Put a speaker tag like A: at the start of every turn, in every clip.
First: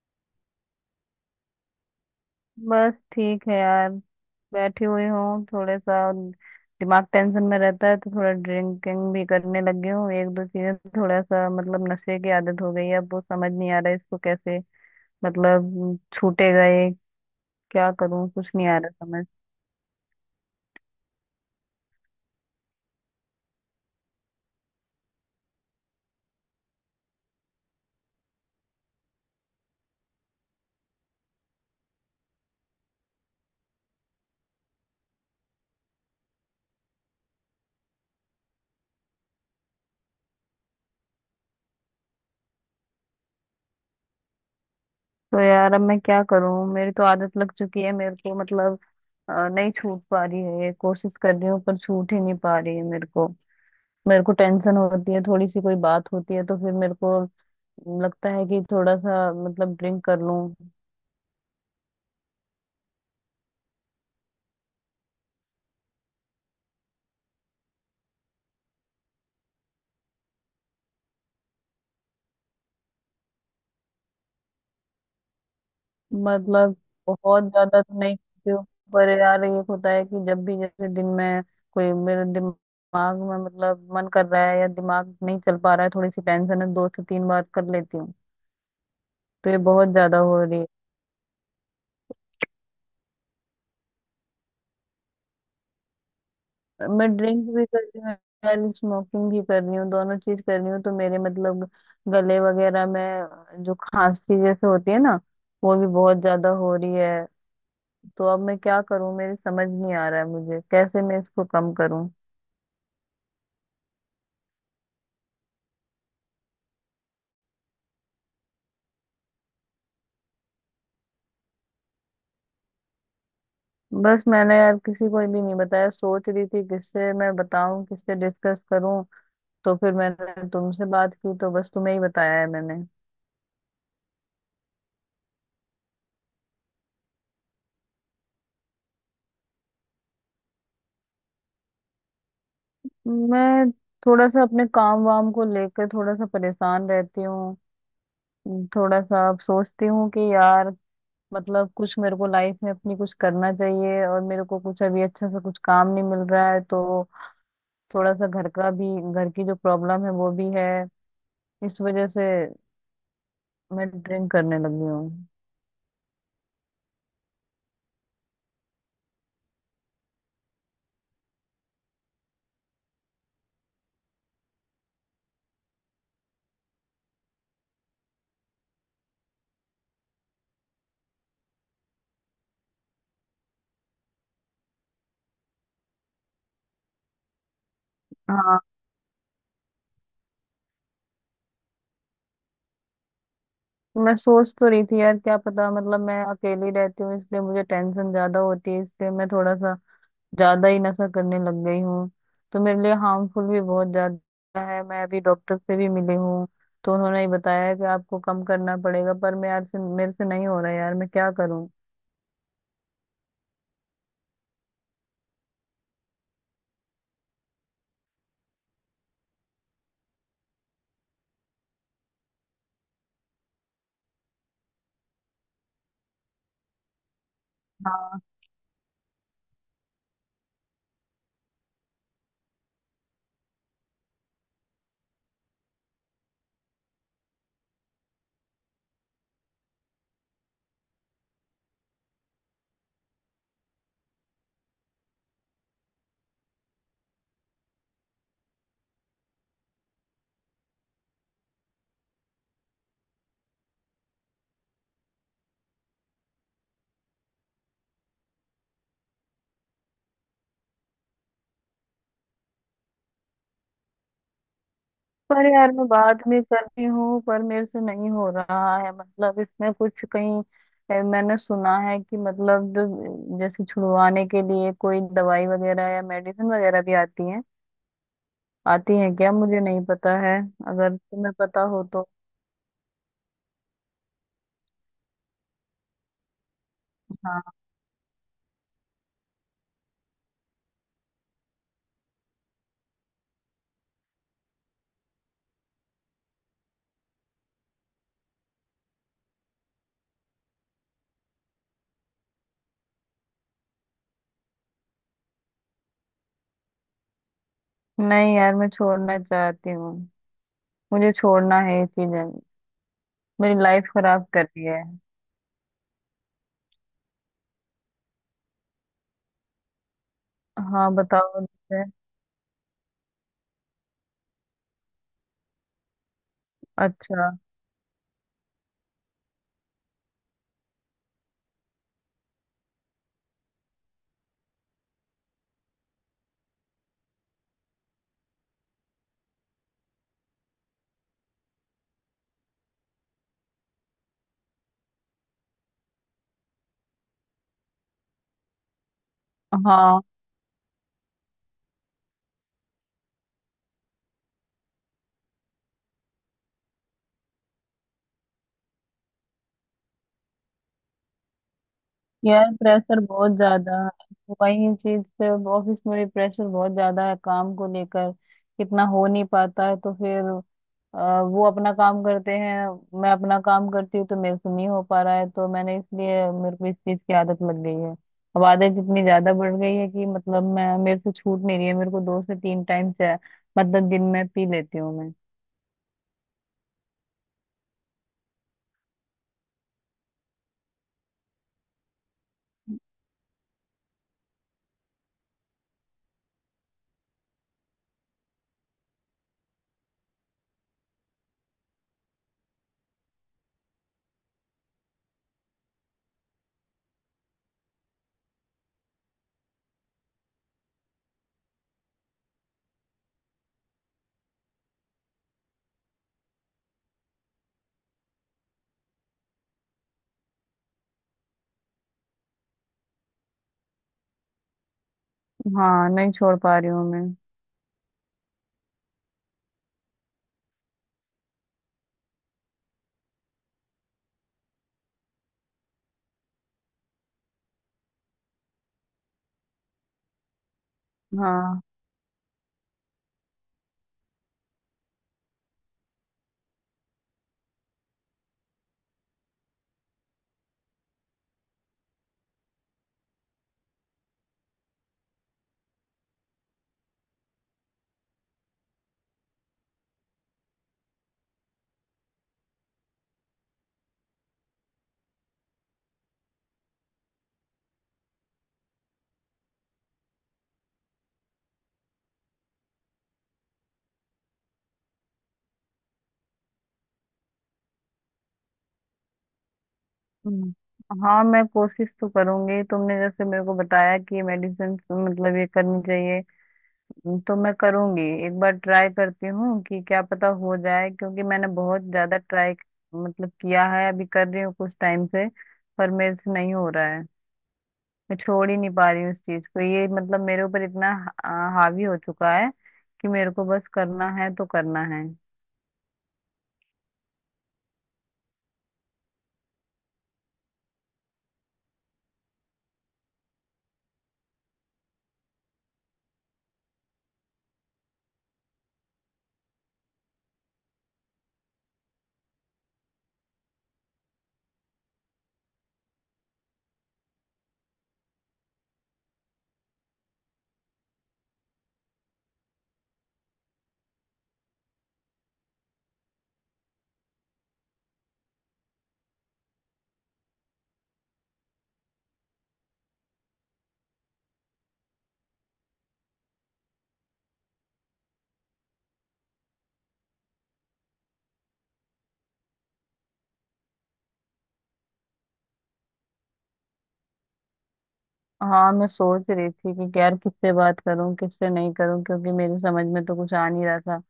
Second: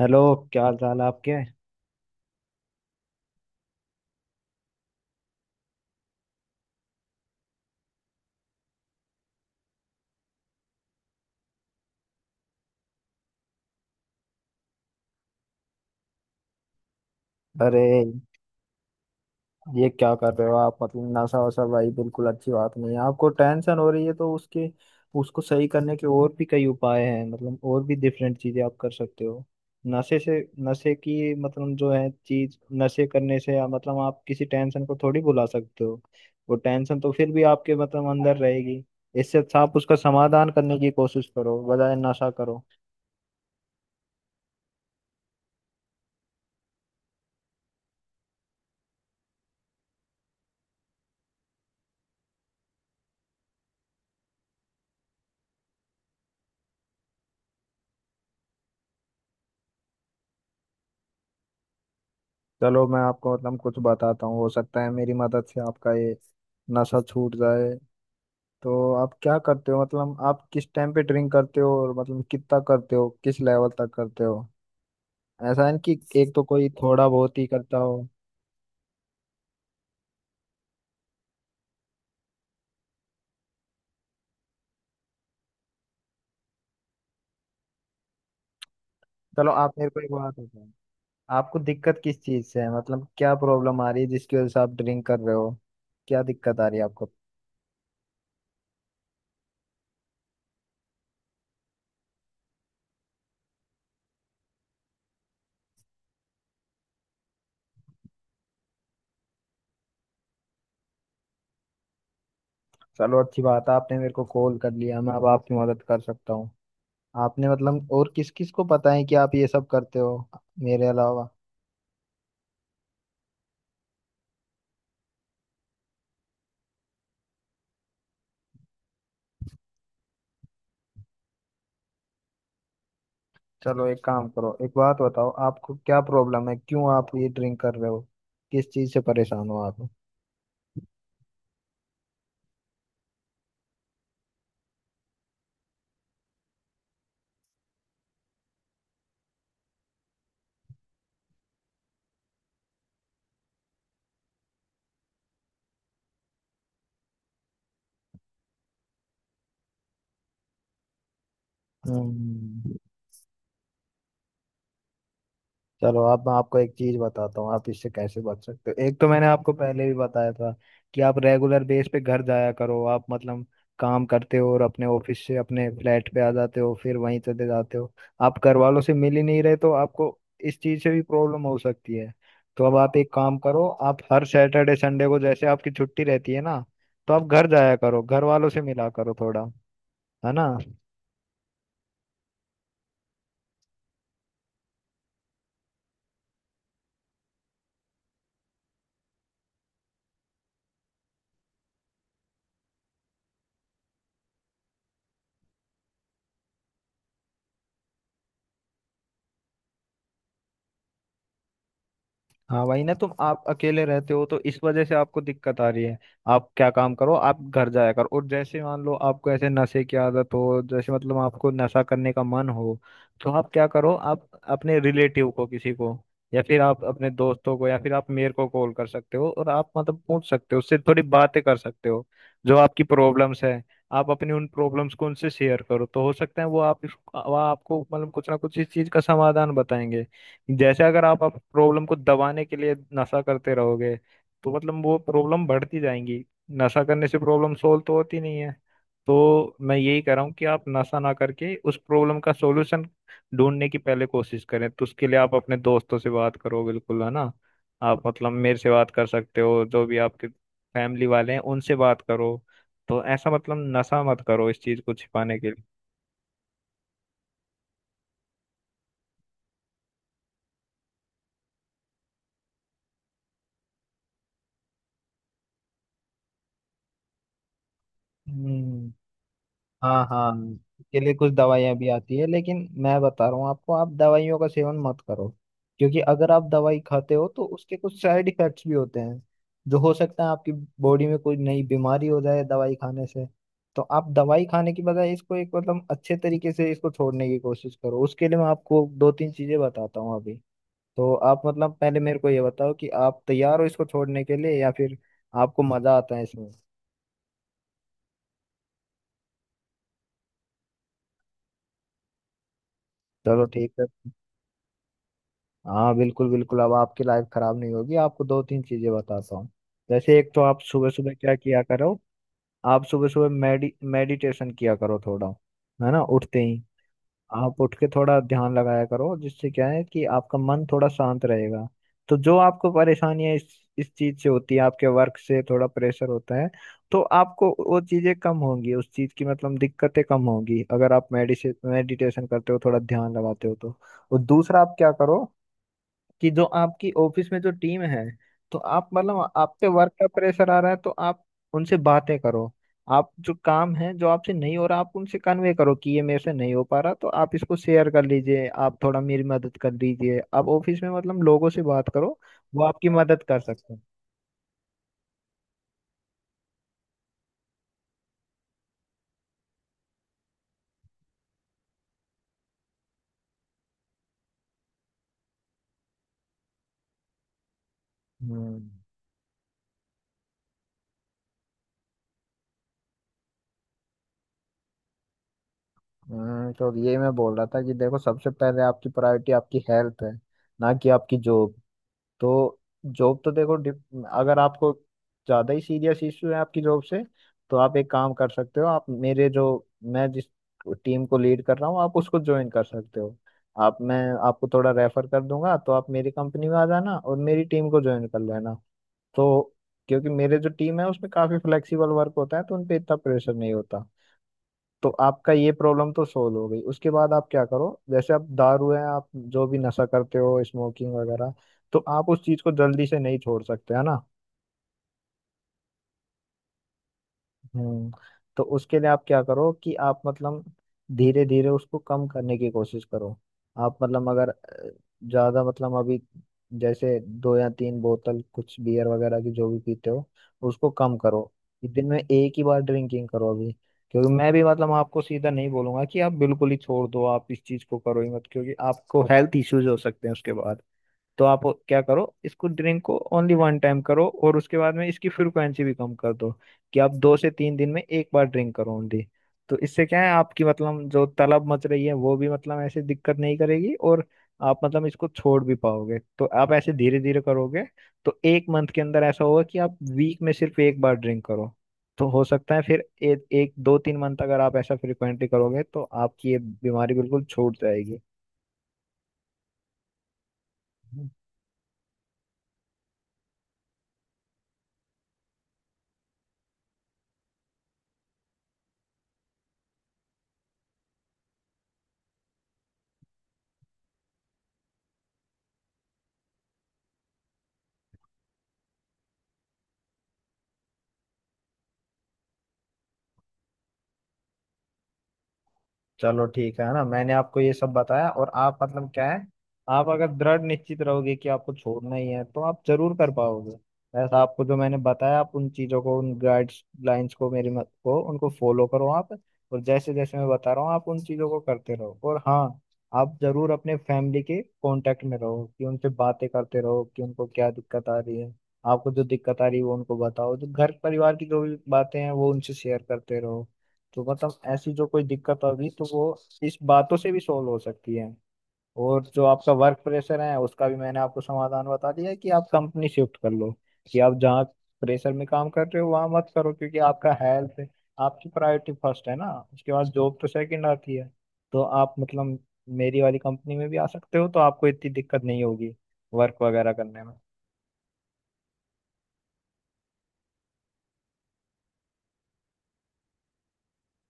A: Hello. क्या हाल चाल है आपके।
B: बस ठीक है यार। बैठी हुई हूँ, थोड़ा सा दिमाग टेंशन में रहता है, तो थोड़ा ड्रिंकिंग भी करने लगी हूँ। एक दो चीजें, थोड़ा सा मतलब नशे की आदत हो गई है। अब वो समझ नहीं आ रहा है इसको कैसे मतलब छूटे गए।
A: अरे
B: क्या करूँ, कुछ नहीं आ रहा समझ।
A: ये क्या कर रहे हो आप मतलब नशा वशा भाई बिल्कुल अच्छी बात नहीं है। आपको टेंशन हो रही है तो उसके उसको सही करने के और भी कई उपाय हैं। मतलब और भी डिफरेंट चीजें आप कर सकते हो नशे से। नशे की मतलब जो है चीज नशे करने से या मतलब आप किसी टेंशन को थोड़ी भुला सकते हो। वो टेंशन तो फिर भी आपके मतलब अंदर रहेगी। इससे अच्छा आप उसका समाधान करने की कोशिश करो बजाय नशा करो।
B: तो यार अब मैं क्या करूँ, मेरी तो आदत लग चुकी है मेरे को। नहीं छूट पा रही है, ये कोशिश कर रही हूँ पर छूट ही नहीं पा रही है मेरे को। मेरे को टेंशन होती है, थोड़ी सी कोई बात होती है तो फिर मेरे को लगता है कि थोड़ा सा मतलब ड्रिंक कर लूं।
A: चलो मैं आपको मतलब कुछ बताता हूँ। हो सकता है मेरी मदद से आपका ये नशा छूट जाए। तो आप क्या करते हो, मतलब आप किस टाइम पे ड्रिंक करते हो और मतलब कितना करते हो, किस लेवल तक करते हो। ऐसा है ना कि एक तो कोई
B: मतलब
A: थोड़ा बहुत
B: बहुत
A: ही करता
B: ज्यादा
A: हो।
B: तो नहीं पीती हूँ, पर यार ये होता है कि जब भी, जैसे दिन में कोई मेरे दिमाग में मतलब मन कर रहा है या दिमाग नहीं चल पा रहा है, थोड़ी सी टेंशन है, 2 से 3 बार कर लेती हूँ।
A: चलो
B: तो ये
A: आप
B: बहुत
A: मेरे को एक
B: ज्यादा
A: बात
B: हो रही
A: बताओ,
B: है।
A: आपको दिक्कत किस चीज़ से है। मतलब क्या प्रॉब्लम आ रही है जिसकी वजह से आप ड्रिंक कर रहे हो। क्या दिक्कत आ रही है
B: मैं
A: आपको।
B: ड्रिंक भी कर रही हूँ यार, स्मोकिंग भी कर रही हूँ, दोनों चीज कर रही हूँ। तो मेरे मतलब गले वगैरह में जो खांसी जैसे होती है ना, वो भी बहुत ज्यादा हो रही है। तो अब मैं क्या करूं, मेरे समझ नहीं आ रहा है मुझे कैसे मैं इसको कम करूं।
A: चलो अच्छी बात है आपने मेरे को कॉल कर लिया, मैं अब आपकी मदद कर सकता हूँ। आपने मतलब और किस किस को पता है कि आप ये सब करते हो मेरे अलावा।
B: बस मैंने यार किसी को भी नहीं बताया, सोच रही थी किससे मैं बताऊं, किससे डिस्कस करूं। तो फिर मैंने तुमसे बात की, तो बस तुम्हें ही बताया है मैंने।
A: चलो एक काम करो, एक बात बताओ आपको क्या प्रॉब्लम है, क्यों आप ये ड्रिंक कर रहे हो, किस चीज से परेशान हो आप।
B: मैं थोड़ा सा अपने काम वाम को लेकर थोड़ा सा परेशान रहती हूँ। थोड़ा सा अब सोचती हूँ कि यार मतलब कुछ मेरे को लाइफ में अपनी कुछ करना चाहिए, और मेरे को कुछ अभी अच्छा सा कुछ काम नहीं मिल रहा है। तो थोड़ा सा घर का भी, घर की जो प्रॉब्लम है वो भी है। इस वजह से
A: हम्म।
B: मैं ड्रिंक करने लगी हूँ।
A: चलो अब मैं आपको एक चीज बताता हूँ आप इससे कैसे बच सकते हो। एक तो मैंने आपको पहले भी बताया था कि आप रेगुलर बेस पे घर जाया करो। आप मतलब काम करते हो और अपने ऑफिस से अपने फ्लैट पे आ जाते हो, फिर वहीं चले जाते हो। आप घर वालों से मिल ही नहीं रहे तो आपको इस चीज से भी प्रॉब्लम हो सकती है। तो अब आप एक काम करो, आप हर सैटरडे संडे को, जैसे आपकी छुट्टी रहती है ना, तो आप घर जाया करो, घर वालों
B: हाँ,
A: से मिला करो थोड़ा, है ना।
B: मैं सोच तो रही थी यार, क्या पता मतलब मैं अकेली रहती हूँ इसलिए मुझे टेंशन ज्यादा होती है, इसलिए मैं थोड़ा सा ज्यादा ही नशा करने लग गई हूँ। तो मेरे लिए हार्मफुल भी बहुत ज्यादा है। मैं अभी डॉक्टर से भी मिली हूँ, तो उन्होंने ही बताया है कि आपको कम करना पड़ेगा। पर मैं मेरे से नहीं हो रहा है यार, मैं क्या करूँ।
A: हाँ वही ना, तुम आप अकेले रहते हो तो इस वजह से आपको दिक्कत आ रही है। आप क्या काम करो, आप घर जाया करो, और जैसे मान लो आपको ऐसे नशे की आदत हो, जैसे मतलब आपको नशा करने का मन हो, तो आप क्या करो, आप अपने रिलेटिव को किसी को, या फिर आप अपने दोस्तों को या फिर आप मेरे को कॉल कर सकते हो, और आप मतलब पूछ सकते हो, उससे थोड़ी बातें कर सकते हो जो आपकी प्रॉब्लम्स है। आप अपनी उन प्रॉब्लम्स को उनसे शेयर करो तो हो सकता है वो आप वो आपको मतलब कुछ ना कुछ इस चीज का समाधान बताएंगे। जैसे अगर आप प्रॉब्लम को दबाने के लिए नशा करते रहोगे तो मतलब वो प्रॉब्लम बढ़ती जाएंगी। नशा करने से प्रॉब्लम सोल्व तो होती नहीं है। तो मैं यही कह रहा हूँ कि आप नशा ना करके उस प्रॉब्लम का सॉल्यूशन ढूंढने की पहले कोशिश करें। तो उसके लिए आप अपने दोस्तों से बात करो, बिल्कुल है ना। आप मतलब मेरे से बात कर सकते हो, जो भी आपके फैमिली वाले हैं उनसे बात करो। तो ऐसा मतलब नशा मत करो इस चीज को छिपाने
B: पर
A: के लिए।
B: यार, मैं बाद में कर रही हूँ पर मेरे से नहीं हो रहा है, मतलब इसमें कुछ कहीं मैंने सुना है कि मतलब जो, जैसे छुड़वाने के लिए कोई दवाई वगैरह या मेडिसिन वगैरह भी आती है।
A: हम्म।
B: आती है क्या, मुझे नहीं
A: हाँ
B: पता
A: हाँ,
B: है। अगर
A: इसके लिए कुछ
B: तुम्हें पता
A: दवाइयाँ
B: हो
A: भी
B: तो।
A: आती है, लेकिन मैं बता रहा हूँ आपको, आप दवाइयों का सेवन मत करो, क्योंकि अगर आप दवाई खाते हो तो
B: हाँ,
A: उसके कुछ साइड इफेक्ट्स भी होते हैं जो हो सकता है आपकी बॉडी में कोई नई बीमारी हो जाए दवाई खाने से। तो आप दवाई खाने की बजाय इसको एक मतलब अच्छे तरीके से इसको छोड़ने की कोशिश करो। उसके लिए मैं आपको दो तीन चीज़ें बताता हूँ अभी। तो आप मतलब पहले मेरे को ये बताओ कि आप तैयार हो इसको छोड़ने के लिए या फिर आपको मज़ा आता है इसमें।
B: नहीं यार मैं छोड़ना चाहती हूँ। मुझे छोड़ना है ये चीजें,
A: चलो
B: मेरी
A: ठीक
B: लाइफ
A: है।
B: खराब कर रही है।
A: हाँ बिल्कुल बिल्कुल, अब आपकी लाइफ खराब नहीं होगी, आपको दो तीन चीजें बताता हूँ। जैसे एक तो आप
B: हाँ
A: सुबह सुबह क्या
B: बताओ
A: किया
B: मुझे।
A: करो, आप सुबह सुबह मेडिटेशन किया करो थोड़ा, है ना, उठते ही।
B: अच्छा।
A: आप उठ के थोड़ा ध्यान लगाया करो, जिससे क्या है कि आपका मन थोड़ा शांत रहेगा। तो जो आपको परेशानियां इस चीज से होती है, आपके वर्क से थोड़ा प्रेशर होता है, तो आपको वो चीजें कम होंगी, उस चीज की मतलब दिक्कतें कम होंगी अगर आप मेडिसे मेडिटेशन करते हो, थोड़ा ध्यान लगाते हो तो। और दूसरा आप क्या करो, कि जो आपकी ऑफिस में जो टीम है, तो आप मतलब आप पे वर्क
B: हाँ
A: का प्रेशर आ रहा है तो आप उनसे बातें करो। आप जो काम है जो आपसे नहीं हो रहा, आप उनसे कन्वे करो कि ये मेरे से नहीं हो पा रहा तो आप इसको शेयर कर लीजिए, आप थोड़ा मेरी मदद कर दीजिए। आप ऑफिस में मतलब लोगों से बात करो,
B: यार,
A: वो आपकी
B: प्रेशर
A: मदद
B: बहुत
A: कर सकते
B: ज्यादा
A: हैं।
B: है, तो वही चीज से ऑफिस में भी प्रेशर बहुत ज्यादा है काम को लेकर। कितना हो नहीं पाता है तो फिर वो अपना काम करते हैं, मैं अपना काम करती हूँ, तो मेरे से नहीं हो पा रहा है, तो मैंने इसलिए मेरे को इस चीज की आदत लग गई है। अब
A: हम्म।
B: आदत इतनी ज्यादा बढ़ गई है कि मतलब मैं, मेरे से छूट नहीं रही है। मेरे को 2 से 3 टाइम चाय मतलब दिन में पी लेती हूँ मैं।
A: तो ये मैं बोल रहा था कि देखो, सबसे पहले आपकी प्रायोरिटी आपकी हेल्थ है, ना कि आपकी जॉब। तो जॉब तो देखो, अगर आपको ज़्यादा ही सीरियस इशू है आपकी जॉब से, तो आप एक काम कर सकते हो, आप मेरे जो मैं जिस टीम को लीड कर रहा हूँ आप उसको ज्वाइन कर सकते हो। आप मैं आपको थोड़ा रेफर कर दूंगा तो आप मेरी कंपनी में आ जाना और मेरी टीम को ज्वाइन कर लेना। तो क्योंकि मेरे जो टीम है उसमें काफ़ी फ्लेक्सिबल वर्क होता है तो उन पे इतना प्रेशर नहीं होता। तो आपका ये प्रॉब्लम तो सोल्व हो गई, उसके बाद आप क्या करो, जैसे आप दारू है, आप जो भी नशा करते हो स्मोकिंग वगैरह, तो आप उस चीज को जल्दी से नहीं छोड़ सकते, है ना।
B: हाँ, नहीं छोड़ पा रही हूँ मैं।
A: हम्म। तो उसके लिए आप क्या करो कि आप मतलब धीरे धीरे उसको कम करने की कोशिश करो। आप मतलब अगर ज्यादा मतलब अभी जैसे दो या तीन बोतल कुछ बियर वगैरह की जो भी पीते हो, उसको कम करो।
B: हाँ।
A: इस दिन में एक ही बार ड्रिंकिंग करो अभी। क्योंकि मैं भी मतलब आपको सीधा नहीं बोलूंगा कि आप बिल्कुल ही छोड़ दो, आप इस चीज को करो ही मत, क्योंकि आपको हेल्थ इश्यूज हो सकते हैं उसके बाद। तो आप क्या करो, इसको ड्रिंक को ओनली वन टाइम करो और उसके बाद में इसकी फ्रिक्वेंसी भी कम कर दो, कि आप दो से तीन दिन में एक बार ड्रिंक करो ओनली। तो इससे क्या है आपकी मतलब जो तलब मच रही है वो भी मतलब ऐसे दिक्कत नहीं करेगी, और आप मतलब इसको छोड़ भी पाओगे तो आप ऐसे धीरे धीरे करोगे। तो एक मंथ के अंदर ऐसा होगा कि आप वीक में सिर्फ एक बार ड्रिंक करो। तो हो सकता है फिर एक दो तीन मंथ अगर आप ऐसा फ्रिक्वेंटली करोगे तो आपकी ये बीमारी बिल्कुल छूट जाएगी।
B: हम्म। हाँ मैं कोशिश तो करूंगी, तुमने जैसे मेरे को बताया कि ये मेडिसिन मतलब ये करनी चाहिए, तो मैं करूंगी। एक बार ट्राई करती हूँ, कि क्या पता हो जाए, क्योंकि मैंने बहुत ज्यादा ट्राई मतलब किया है, अभी कर रही हूँ कुछ टाइम से। पर मेरे से नहीं हो रहा है, मैं छोड़ ही नहीं पा रही हूँ इस चीज को। ये मतलब मेरे ऊपर इतना हावी हो चुका है कि मेरे को, बस करना है तो करना है।
A: चलो ठीक है ना, मैंने आपको ये सब बताया, और आप मतलब क्या है, आप अगर दृढ़ निश्चित रहोगे कि आपको छोड़ना ही है तो आप जरूर कर पाओगे। ऐसा आपको जो मैंने बताया आप उन चीजों को, उन गाइडलाइंस को, मेरी मत को उनको फॉलो करो आप। और जैसे जैसे मैं बता रहा हूँ आप उन चीजों को करते रहो। और हाँ, आप जरूर अपने फैमिली के कांटेक्ट में रहो, कि उनसे बातें करते रहो, कि उनको क्या दिक्कत आ रही है, आपको जो दिक्कत आ रही है वो उनको बताओ। जो घर परिवार की जो भी बातें हैं वो उनसे शेयर करते रहो। तो मतलब ऐसी जो कोई दिक्कत होगी तो वो इस बातों से भी सॉल्व हो सकती है। और जो आपका वर्क प्रेशर है उसका भी मैंने आपको समाधान बता दिया है, कि आप कंपनी शिफ्ट कर लो, कि आप जहाँ प्रेशर में काम कर रहे हो वहां मत करो, क्योंकि आपका हेल्थ, आपकी प्रायोरिटी फर्स्ट है ना, उसके बाद जॉब तो सेकंड आती है। तो आप मतलब मेरी वाली कंपनी में भी आ सकते हो तो आपको इतनी दिक्कत नहीं होगी वर्क वगैरह करने में।
B: हाँ मैं सोच रही थी कि यार किससे बात करूं, किससे नहीं करूं, क्योंकि मेरी समझ में तो कुछ आ नहीं रहा था।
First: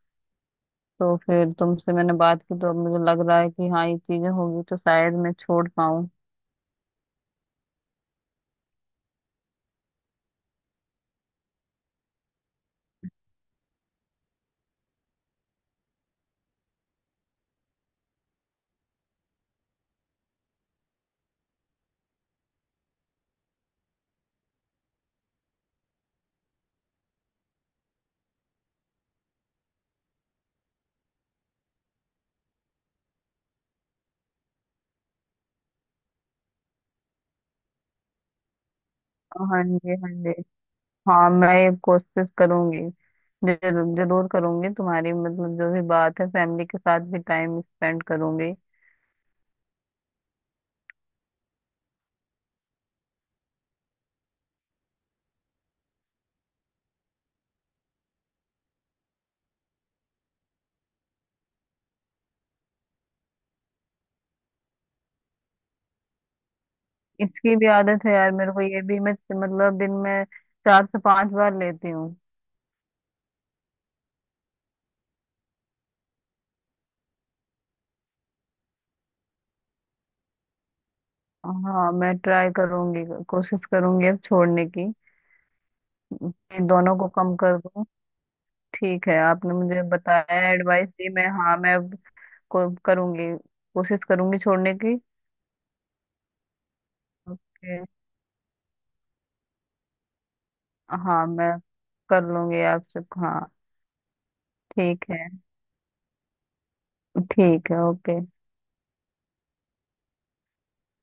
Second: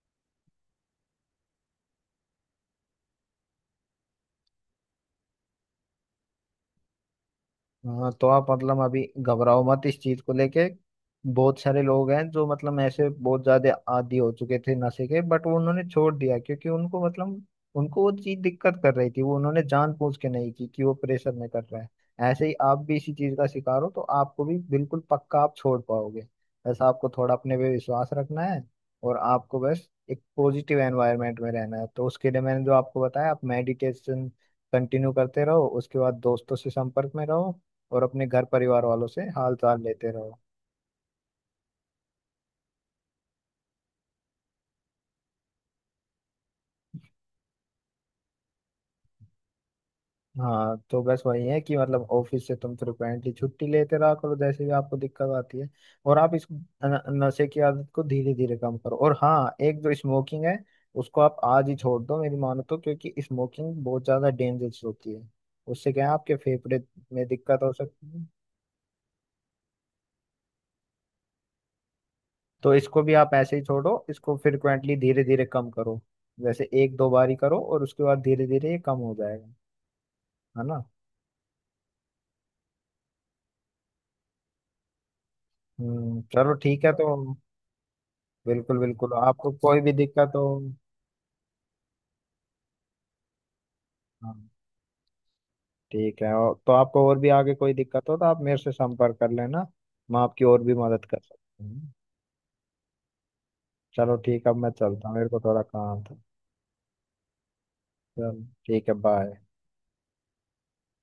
B: तो फिर तुमसे मैंने बात की, तो अब मुझे लग रहा है कि हाँ ये चीजें होगी, तो शायद मैं छोड़ पाऊँ।
A: हाँ तो आप मतलब अभी घबराओ मत इस चीज को लेके। बहुत सारे लोग हैं जो मतलब ऐसे बहुत ज्यादा आदी हो चुके थे नशे के, बट वो उन्होंने छोड़ दिया, क्योंकि उनको मतलब उनको वो चीज दिक्कत कर रही थी, वो उन्होंने जानबूझ के नहीं की, कि वो प्रेशर में कर रहा है। ऐसे ही आप भी इसी चीज का शिकार हो, तो आपको भी बिल्कुल पक्का आप छोड़ पाओगे। बस आपको थोड़ा अपने पे विश्वास रखना है। और आपको बस एक पॉजिटिव एनवायरनमेंट में रहना है। तो उसके लिए मैंने जो आपको बताया, आप मेडिटेशन कंटिन्यू करते रहो, उसके बाद दोस्तों से संपर्क में रहो, और अपने घर परिवार वालों से हाल
B: हाँ
A: चाल
B: जी, हाँ
A: लेते रहो।
B: जी। हाँ मैं ये कोशिश करूंगी, जरूर जरूर करूंगी। तुम्हारी मतलब जो भी बात है, फैमिली के साथ भी टाइम स्पेंड करूंगी।
A: हाँ तो बस वही है कि मतलब ऑफिस से तुम फ्रिक्वेंटली छुट्टी लेते रहा करो, जैसे भी आपको दिक्कत आती है, और आप इस नशे की आदत को धीरे धीरे कम करो। और हाँ एक जो स्मोकिंग है, उसको आप आज ही छोड़ दो मेरी मानो तो, क्योंकि स्मोकिंग बहुत ज्यादा डेंजरस होती है, उससे क्या है आपके फेफड़े में
B: इसकी
A: दिक्कत
B: भी
A: हो
B: आदत
A: सकती
B: है
A: है।
B: यार मेरे को, ये भी मैं मतलब दिन में 4 से 5 बार लेती हूँ।
A: तो इसको भी आप ऐसे ही छोड़ो, इसको फ्रिक्वेंटली धीरे धीरे कम करो, जैसे एक दो बार ही करो और उसके बाद धीरे धीरे ये कम हो जाएगा, है ना।
B: हाँ मैं ट्राई करूंगी, कोशिश करूंगी अब छोड़ने की,
A: चलो
B: इन
A: ठीक है
B: दोनों
A: तो।
B: को कम कर दूं।
A: बिल्कुल
B: ठीक
A: बिल्कुल,
B: है,
A: आपको
B: आपने
A: कोई
B: मुझे
A: भी दिक्कत हो,
B: बताया, एडवाइस दी, मैं हाँ, मैं अब को करूंगी, कोशिश करूंगी
A: हाँ
B: छोड़ने की।
A: ठीक है, और तो आपको और भी आगे कोई
B: ओके।
A: दिक्कत हो तो आप मेरे से संपर्क कर लेना, मैं आपकी और भी मदद कर
B: हाँ मैं
A: सकता हूँ।
B: कर लूंगी आपसे, हाँ।
A: चलो ठीक है अब मैं
B: ठीक
A: चलता हूँ,
B: है।
A: मेरे को थोड़ा काम था।
B: ठीक है, ओके।
A: चलो ठीक है बाय।